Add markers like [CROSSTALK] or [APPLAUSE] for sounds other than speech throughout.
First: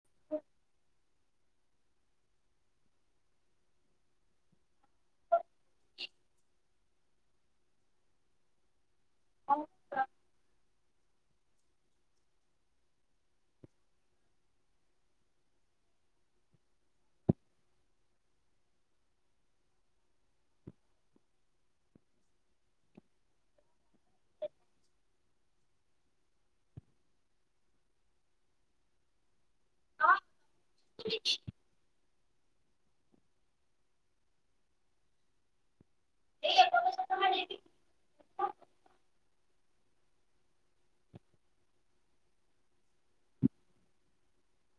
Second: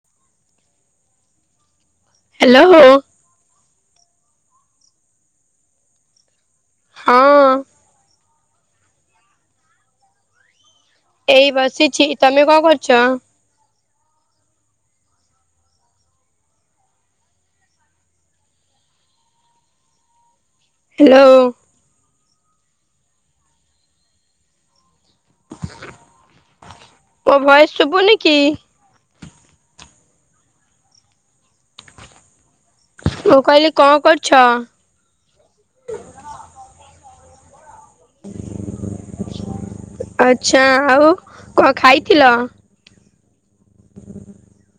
[INAUDIBLE] Hello ହୋ। [INAUDIBLE] ହଁ। କଁ କରୁଚ? ଏଇ ବସିଛି। ତମେ କଁ କରୁଛ? ହ୍ୟାଲୋ। ତୋ ଭୟେସ ଶୁଭୁନି କି? [UNINTELLIGIBLE] ମୁଁ କହିଲି କଁ କରୁଛ? ଆଛା ଆଉ କଣ ଖାଇଥିଲ? [INAUDIBLE]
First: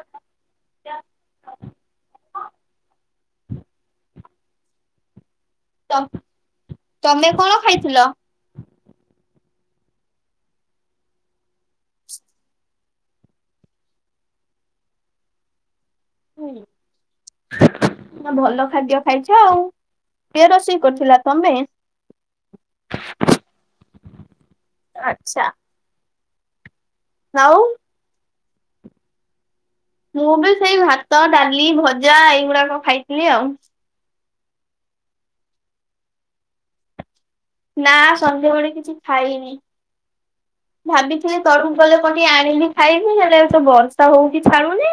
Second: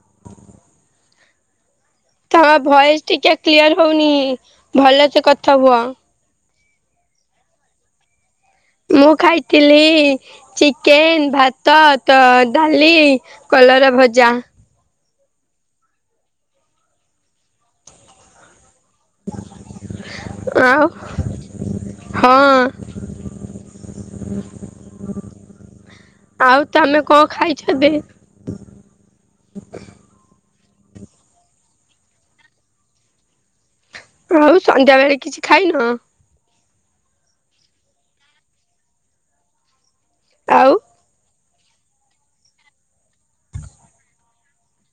[INAUDIBLE] ତମ ଭଏସ୍ ଟିକେ କ୍ଲିୟର ହଉନି ଭଲ ସେ କଥା ହୁଅ। ତମେ କଣ ଖାଇଥିଲ? ମୁଁ ଖାଇଥିଲି ଚିକେନ ଭାତ ତ ଡାଲି କଲରା ଭଜା। ନା ଭଲ ଖାଦ୍ୟ ଖାଇଚ ଆଉ। କିଏ ରୋଷେଇ ଆଉ କରିଥିଲା ତମେ? ହଁ। ଆଚ୍ଛା। ଆଉ ତମେ କଣ ଆଉ ଖାଇଛନ୍ତି? ମୁଁ ବି ସେଇ ଭାତ ଡାଲି ଭଜା ଏଇଗୁଡାକ ଖାଇଥିଲି ଆଉ। ଆଉ ସନ୍ଧ୍ୟା ବେଳେ କିଛି ଖାଇନ? ନା ସନ୍ଧ୍ୟାବେଳେ କିଛି ଖାଇନି। ଆଉ ଭାବିଥିଲି ତଳୁକୁ ଗଲେ କଣ ଟିକେ ଆଣିବି ଖାଇବି ହେଲେ ଏଠି ତ ବର୍ଷା ହଉଚି ଛାଡୁନି।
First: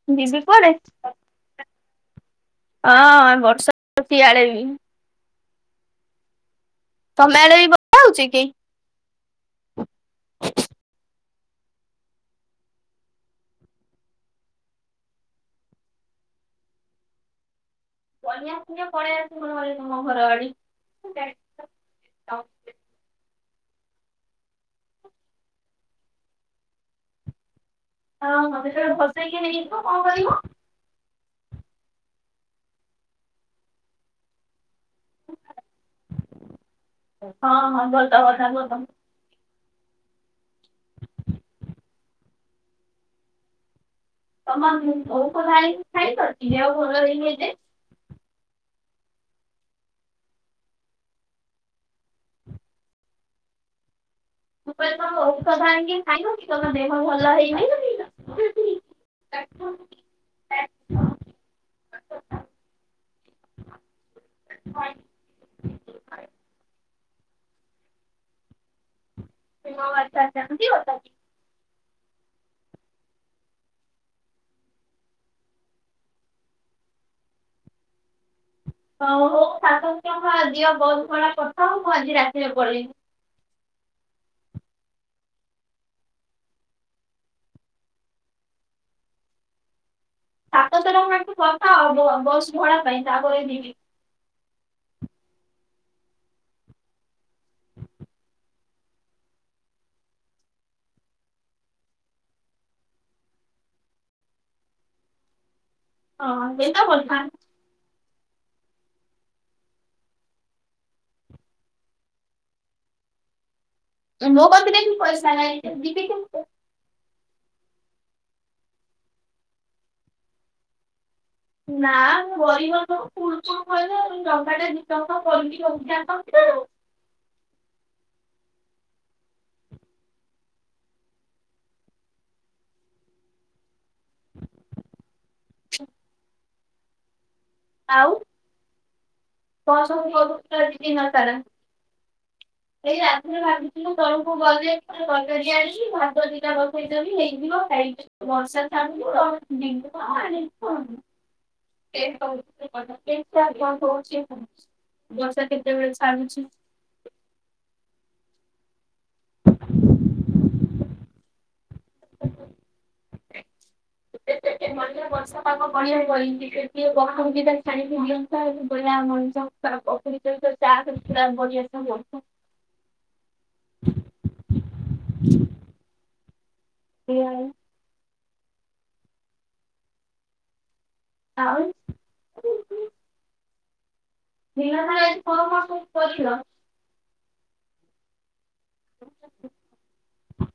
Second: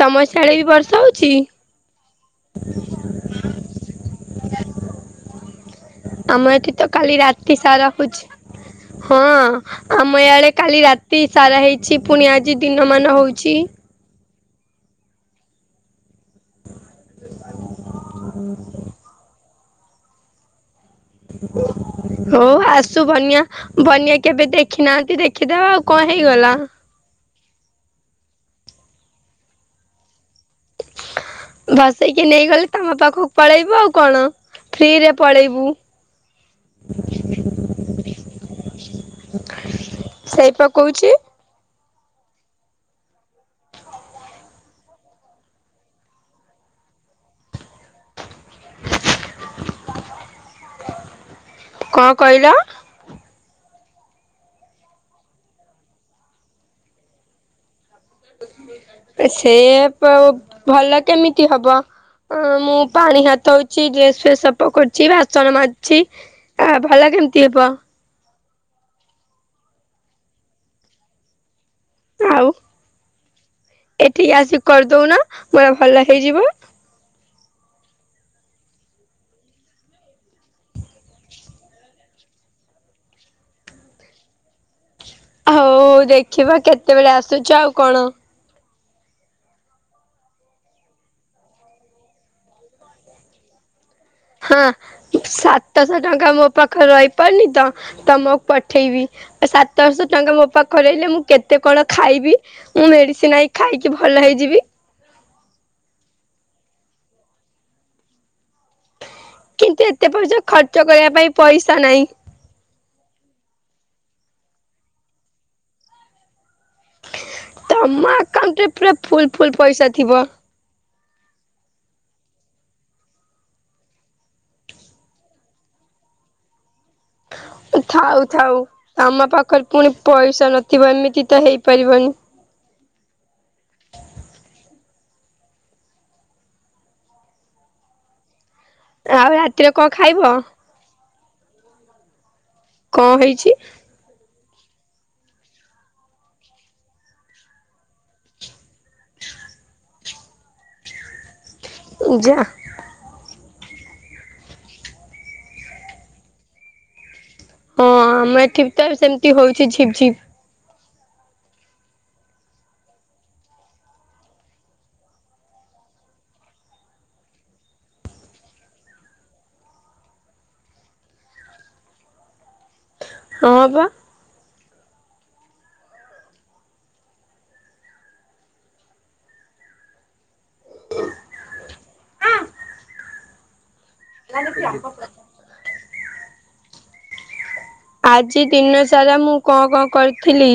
ତମ ଯିବି ସିଆଡେ ବି ବର୍ଷା କୁଆଡ଼େ। ହଉଛି? ହଁ ବର୍ଷା ଇଆଡେ ବି। ଆମ ଏଠି ତ କାଲି ତମ ଆଡେ ରାତି ବି ସାରା ବର୍ଷା ହଉଚି ହଉଛି। କି? ହଁ ଆମ ୟାଡେ କାଲି ରାତି ସାରା ହେଇଛି ପୁଣି ଆଜି ଦିନମାନ ହଉଛି। ବନ୍ୟା ଫନ୍ୟା ପଳେଇ ଆସିବ ତମ ଘର ଆଡେ। ହଁ ହଉ ଆସୁ ବନ୍ୟା ବନ୍ୟା କେବେ ଦେଖିନାହାନ୍ତି ଦେଖିଦବା ଆଉ କଣ ହେଇଗଲା। ହଁ ହଁ ଯେତେବେଳେ ଭସେଇକି ନେଇଯିବ କଣ କରିବ। ଭସେଇକି ନେଇଗଲେ ତମ ପାଖକୁ ପଳେଇବୁ ଆଉ କଣ ଫ୍ରିରେ ପଳେଇବୁ। ହଁ ହଁ ଭଲ କଥା ଭଲ ସେଇ ପା କହୁଚି। ତମ ଔଷଧ ଆଣିକି ଖାଇଲ ଦିହ ଭଲ ହେଇନି ଏ ଯାଏଁ। କଣ କହିଲ? ମୁଁ କହିଲି ତମ ଔଷଧ ଆଣିକି ଖାଇବ କି ତମ ଦେହ ଭଲ ହେଇନେଇ। ସେ ପ ଭଲ କେମିତି ହବ? ଉଁ ମୁଁ ପାଣି ହାତ ହଉଛି ଡ୍ରେସ୍ ଫେସ୍ ସଫା କରୁଛି ବାସନ ମାଜୁଛି। ଆ ଭଲ କେମିତି ହବ। ହଉ ଅଛା ଆଛା ଏମିତି କଥା। ଆଉ ଏଠିକି ଆସିକି କରିଦଉନ ମୋର ଭଲ ହେଇଯିବ। ହଉ ହଉ ସାତଶହ ଟଙ୍କା ଦିଅ ଫୋନ୍ ପେରେ ପଠାଅ ମୁଁ ଆଜି ରାତିରେ ପଳେଇବି। ହଉ ଦେଖିବା କେତେବେଳେ ଆସୁଛ ଆଉ କଣ? ସାତ ଶହ ଟଙ୍କା ପଠାଅ ମୋ ବସ୍ ଭଡା ପାଇଁ ତାପରେ ଯିବି। ହଁ ସାତଶହ ଟଙ୍କା ମୋ ପାଖରେ ରହିପାରୁନି ତ ତମକୁ ପଠେଇବି ସାତଶହ ଟଙ୍କା ମୋ ପାଖରେ ରହିଲେ ମୁଁ କେତେ କଣ ଖାଇବି। ମୁଁ ମେଡିସିନ ଆଇ ଖାଇକି ଭଲ ହେଇଯିବି। ହଁ ଏଇତ କଥା। କିନ୍ତୁ ଏତେ ପଇସା ଖର୍ଚ୍ଚ କରିବା ପାଇଁ ପଇସା ନାହିଁ। ମୋ କତିରେ ବି ପଇସା ନାହିଁ ଯିବି କେମିତି? ତମ ଆକାଉଣ୍ଟରେ ପୁରା ଫୁଲ୍ ଫୁଲ୍ ପଇସା ଥିବ। ନା ମୁଁ ଗରିବ ଲୋକ [UNINTELLIGIBLE] ଟଙ୍କାଟେ ଦି ଟଙ୍କା କରିକି ରଖିବା କଥା ଆଉ। ଥାଉ ଥାଉ ଆମ ପାଖରେ ପୁଣି ପଇସା ନଥିବ ଏମିତି ତ ହେଇପାରିବନି। ହ ଆଉ? ଆଉ ରାତିରେ କଣ ସବୁ ଖାଇବ କରୁଚ [UNINTELLIGIBLE] ଦିନ ସାରା? ଏଇ କଣ ରାତିରେ ହେଇଛି? ଭାବିଥିଲୁ ତଳୁକୁ [UNINTELLIGIBLE] ଭାତ ଦିଟା ବସେଇଦେବି ହେଇଯିବ ଖାଇ ବର୍ଷା [UNINTELLIGIBLE] [UNINTELLIGIBLE] ଯା ହଉଛି। ବର୍ଷା କେତେବେଳେ ଛାଡୁଛି। ହଁ ଆମେ ଏଠିକ୍ ତ ସେମିତି ହଉଛି ଝିପ୍ ଝିପ୍। [INAUDIBLE] [UNINTELLIGIBLE] [UNINTELLIGIBLE] ହଁ ବା। [UNINTELLIGIBLE] [INAUDIBLE] ଆଉ? [UNINTELLIGIBLE] ଆଜି କଣ କଣ ସବୁ କରିିଲ? ଆଜି ଦିନ ସାରା ମୁଁ କଣ କଣ କରିଥିଲି।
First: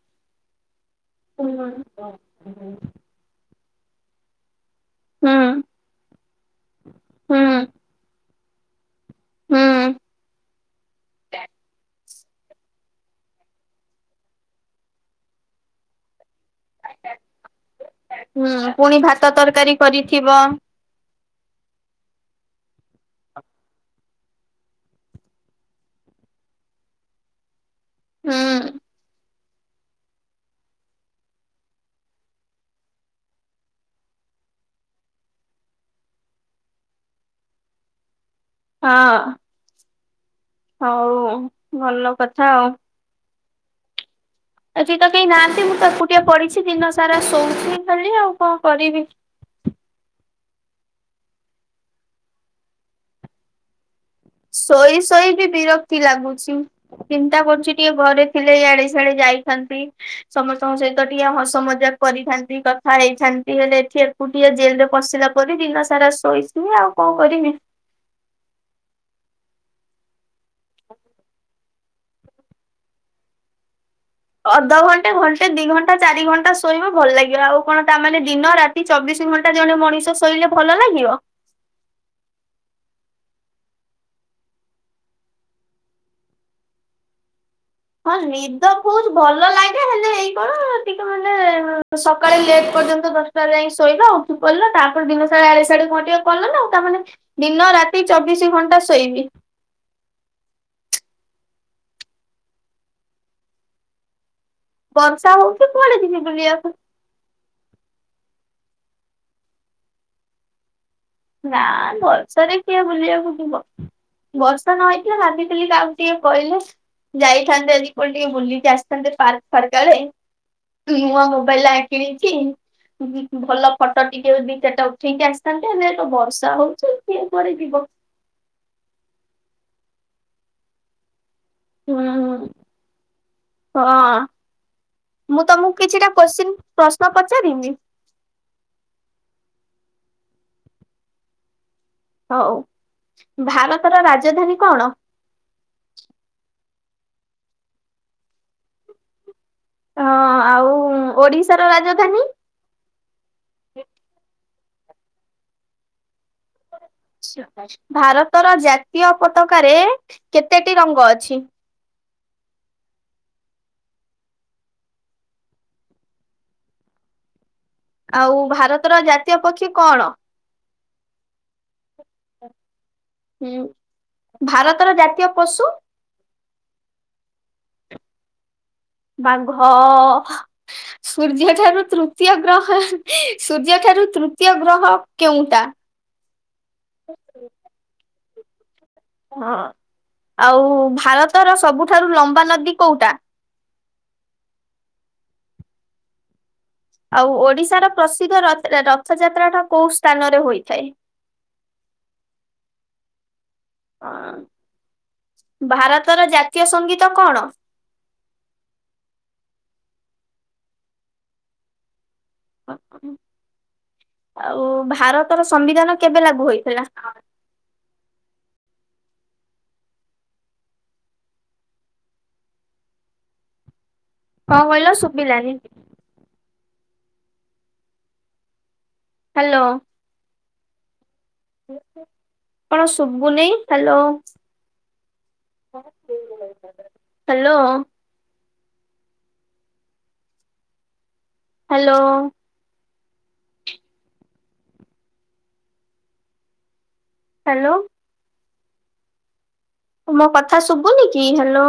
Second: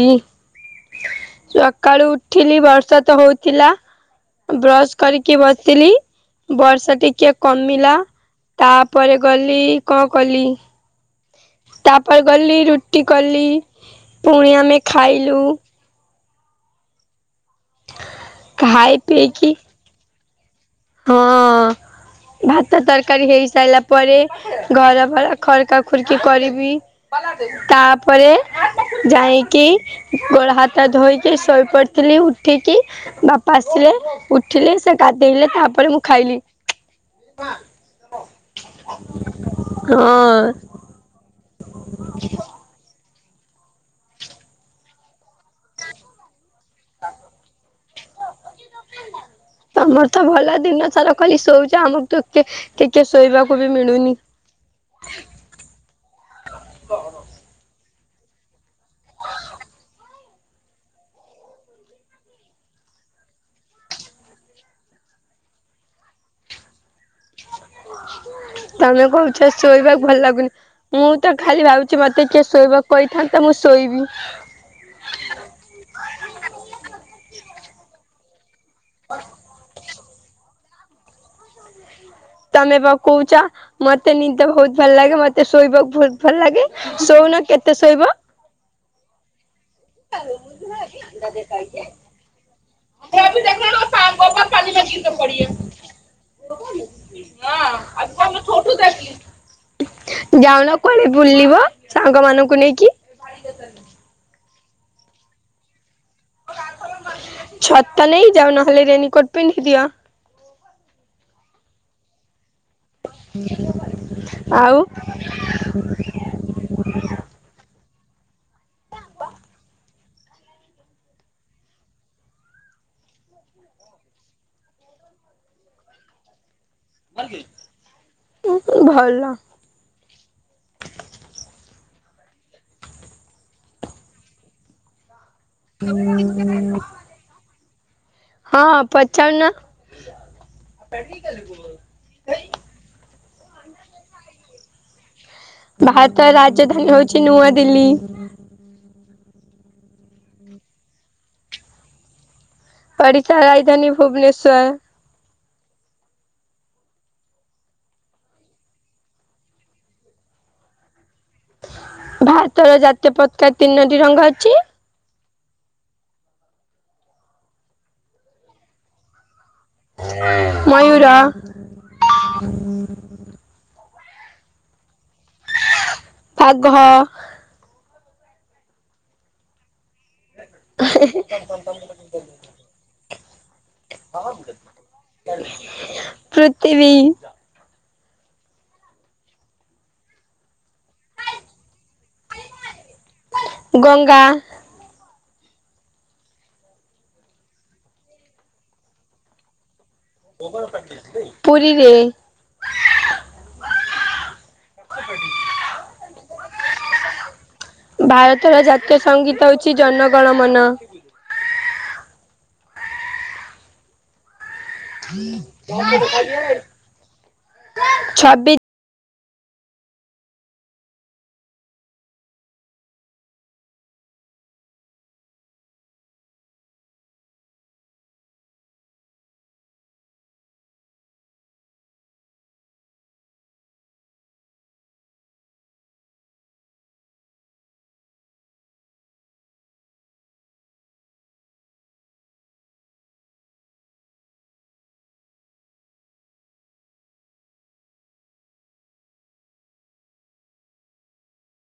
ସକାଳୁ ଉଠିଲି ବର୍ଷା ତ ହଉଥିଲା। ବ [UNINTELLIGIBLE] କରିକି ହୁଁ। ବସିଲି, ବର୍ଷା ଟିକେ କମିଲା, ତାପରେ ଗଲି କଣ କଲି, [UNINTELLIGIBLE] ତାପରେ ଗଲି ରୁଟି କଲି, ପୁଣି ଆମେ ଖାଇଲୁ। ହୁଁ ଖାଇ ପୁଣି ଭାତ ପିଇକି ତରକାରୀ କରିଥିବ। ହଁ। ଭାତ ତରକାରୀ ହେଇସାରିଲା ପରେ ଘର ଫର ଖରକା ଖୁରକି କରିବି। ତାପରେ ହୁଁ ହଁ। ଯାଇଁକି ଗୋଳା ହାତ ଧୋଇକି ଶୋଇପଡିଥିଲି, ଉଠିକି ବାପା ଆସିଲେ ଉଠିଲେ ସେ କାଦେଇଲେ ତାପରେ ପରେ ମୁଁ ଖାଇଲି। [INAUDIBLE] ହଁ। [INAUDIBLE] ହଁ। ହଉଆ ଭଲ କଥା ଆଉ। ଆଜିି ତ କେହି ନାହାନ୍ତି ମୁଁ ତ ଏକୁଟିଆ ପଢିଛି ଦିନ ସାରା ଶୋଉଛିି ଖାଲି ଆଉ କଣ କରିବି। ତମର ତ ଭଲ ଦିନ ସାରା ଖାଲି ଶୋଇଉଛ ଆମକୁ [UNINTELLIGIBLE] ଶୋଇବାକୁ ବି ମିଳୁନି। ଶୋଇ ଶୋଇ ବି ବିରକ୍ତି ଲାଗୁଛି। ଚିନ୍ତା କରୁଛି ଟିକେ ଘରେ ଥିଲେ ଇଆଡେ ସିଆଡେ ଯାଇଥାନ୍ତି। ସମସ୍ତଙ୍କ ସହିତ ଟିକେ ହସ ମଜାକ କରିଥାନ୍ତି କଥା ହେଇଥାନ୍ତି ହେଲେ ଏଠି [UNINTELLIGIBLE] ଟିକେ ଜେଲ ରେ ପସିଲା ପରେ ଦିନ ସାରା ଶୋଇଥୀବି ଆଉ କଣ କରିବି। ତମେ କହୁଛ ଶୋଇବାକୁ ଭଲ ଲାଗୁନି। ମୁଁ ତ ଖାଲି ଭାବୁଛି ମତେ କିଏ ଶୋଇବାକୁ କହିଥାନ୍ତା, ମୁଁ ଶୋଇବି। ଅଧଘଣ୍ଟେ ଘଣ୍ଟେ ଦି ଘଣ୍ଟା ଚାରି ଘଣ୍ଟା ଶୋଇବ ଭଲ ଲାଗିବ, ଆଉ କଣ ତାମାନେ ଦିନ ରାତି ଚବିଶ ଘଣ୍ଟା ଜଣେ ମଣିଷ ଶୋଇଲେ ଭଲ ଲାଗିବ। [INAUDIBLE] ତମେ ବା କହୁଛ? ମତେ ନିଦେ ବହୁତ ଭଲ ଲାଗେ, ମତେ ଶୋଇବାକୁ ବହୁତ ଭଲ ଲାଗେ। ଶଉନ କେତେ ଶୋଇବ ହଁ ନିଦ ବହୁତ୍ ଭଲ ଲା [UNINTELLIGIBLE] କଣ ଟିକେ ମାନେ ସକାଳେ ଲେଟ ପର୍ଯ୍ୟନ୍ତ ଦଶଟା ଯାଇ ଶୋଇବା ଆଉ। କଲ ତାପ ଦିନ ସାର ଆଡେ ସିଆଡେ କ ଟିକେ କଲ ନା ଆଉ ତାମାନେ ଦିନ ରାତି ଚବିଶି ଘଣ୍ଟା ଶୋଇବି। ଯାଉନ କୁଆଡେ ବୁଲିବ ସାଙ୍ଗ ମାନଙ୍କୁ ନେଇକି? ବର୍ଷା ହଉଛି କୁଆଡେ ଯିବି ବୁଲିବାକୁ। ଛତା ନେଇ ଯାଅ ନହେଲେ ରେନିକୋର୍ଟ ପିଢ଼ିଦିଅ। ନା ବର୍ଷାରେ କିଏ ବୁଲିବାକୁ ଯିବ ବର୍ଷା ଆଉ ନ ହେଇଥିଲା ଭାବିଥିଲି କାହାକୁ ଟିକେ କହିଲେ ଯାଇଥାନ୍ତେ ଆଜି କଣ ଟିକେ ବୁଲିକି ଆସିଥାନ୍ତେ ପାର୍କ ଫାର୍କ ଆଡେ। ନୂଆ ମୋବାଇଲି ମୋବାଇଲି ଟା ଆକିଣି କି ଭଲ ଫଟୋ ଟିକେ ଦି ଚଟା ଉଠେଇକି ଆସିଥାନ୍ତେ ଏ ବର୍ଷା ହଉଛି। କିଏ କୁଆଡେ ଯିବ ଭଲ। ହୁଁ ହଁ। ମୁଁ ତମକୁ କିଛିଟା କୋଶ୍ଚିନ୍ ପ୍ରଶ୍ନ ପଚାରିବି। ହଁ ପଚାଉ ନା ହଉ ଭାରତର ରାଜଧାନୀ କଣ? ଭାରତର ରାଜଧାନୀ ହଉଛି ନୂଆଦିଲ୍ଲୀ। ହଁ ଆଉ ଓଡିଶାର ରାଜଧାନୀ ଓଡ଼ିଶା ର ରାଜଧାନୀ ଭୁବନେଶ୍ଵର। ଭାରତର ଜାତୀୟ ପତାକାରେ କେତେଟି ରଙ୍ଗ ଅଛି? ଭାରତର ଜାତୀୟ ପତାକା ତିନୋଟି ରଙ୍ଗ ଅଛି। ଆଉ ଭାରତର ଜାତୀୟ ପକ୍ଷୀ କଣ? ମୟୂୁର। [INAUDIBLE] ହୁଁ ଭାରତର ଜାତୀୟ ପଶୁ ବାଘ। ବାଘ [INAUDIBLE] ସୂର୍ଯ୍ୟ ଠାରୁ ତୃତୀୟ ଗ୍ରହ ସୂର୍ଯ୍ୟ ଠାରୁ ତୃତୀୟ ଗ୍ରହ କେଉଁଟା? ପୃଥିବୀ। ହଁ ଆଉ ଭାରତର ସବୁଠାରୁ ଲମ୍ବା ନଦୀ କୋଉଟା? ଗଂଙ୍ଗା। ଆଉ ଓଡିଶାର ପ୍ରସିଦ୍ଧ ରତ ରଥଯାତ୍ରା ଟା କୋଉ ସ୍ଥାନରେ ହୋଇଥାଏ? ପୁରୀରେ। ହ ଭାରତର ଜାତୀୟ ସଙ୍ଗୀତ କଣ? ଭାରତର ଜାତୀୟ ସଙ୍ଗୀତ ହେଉଛି ଜନ ଗଣ ମନ। ଆଉ ଭାରତର ସମ୍ବିଧାନ କେବେ ଲାଗୁ ହେଇଥିଲା? ଛବିଶ କଣ କହିଲ ଶୁଭିଲାଣିି? ହ୍ୟାଲୋ। କଣ ଶୁଭୁନି ହ୍ୟାଲୋ? ହ୍ୟାଲୋ ହ୍ୟାଲୋ ହ୍ୟାଲୋ ମୋ କଥା ଶୁଭୁନି କି? ହ୍ୟାଲୋ।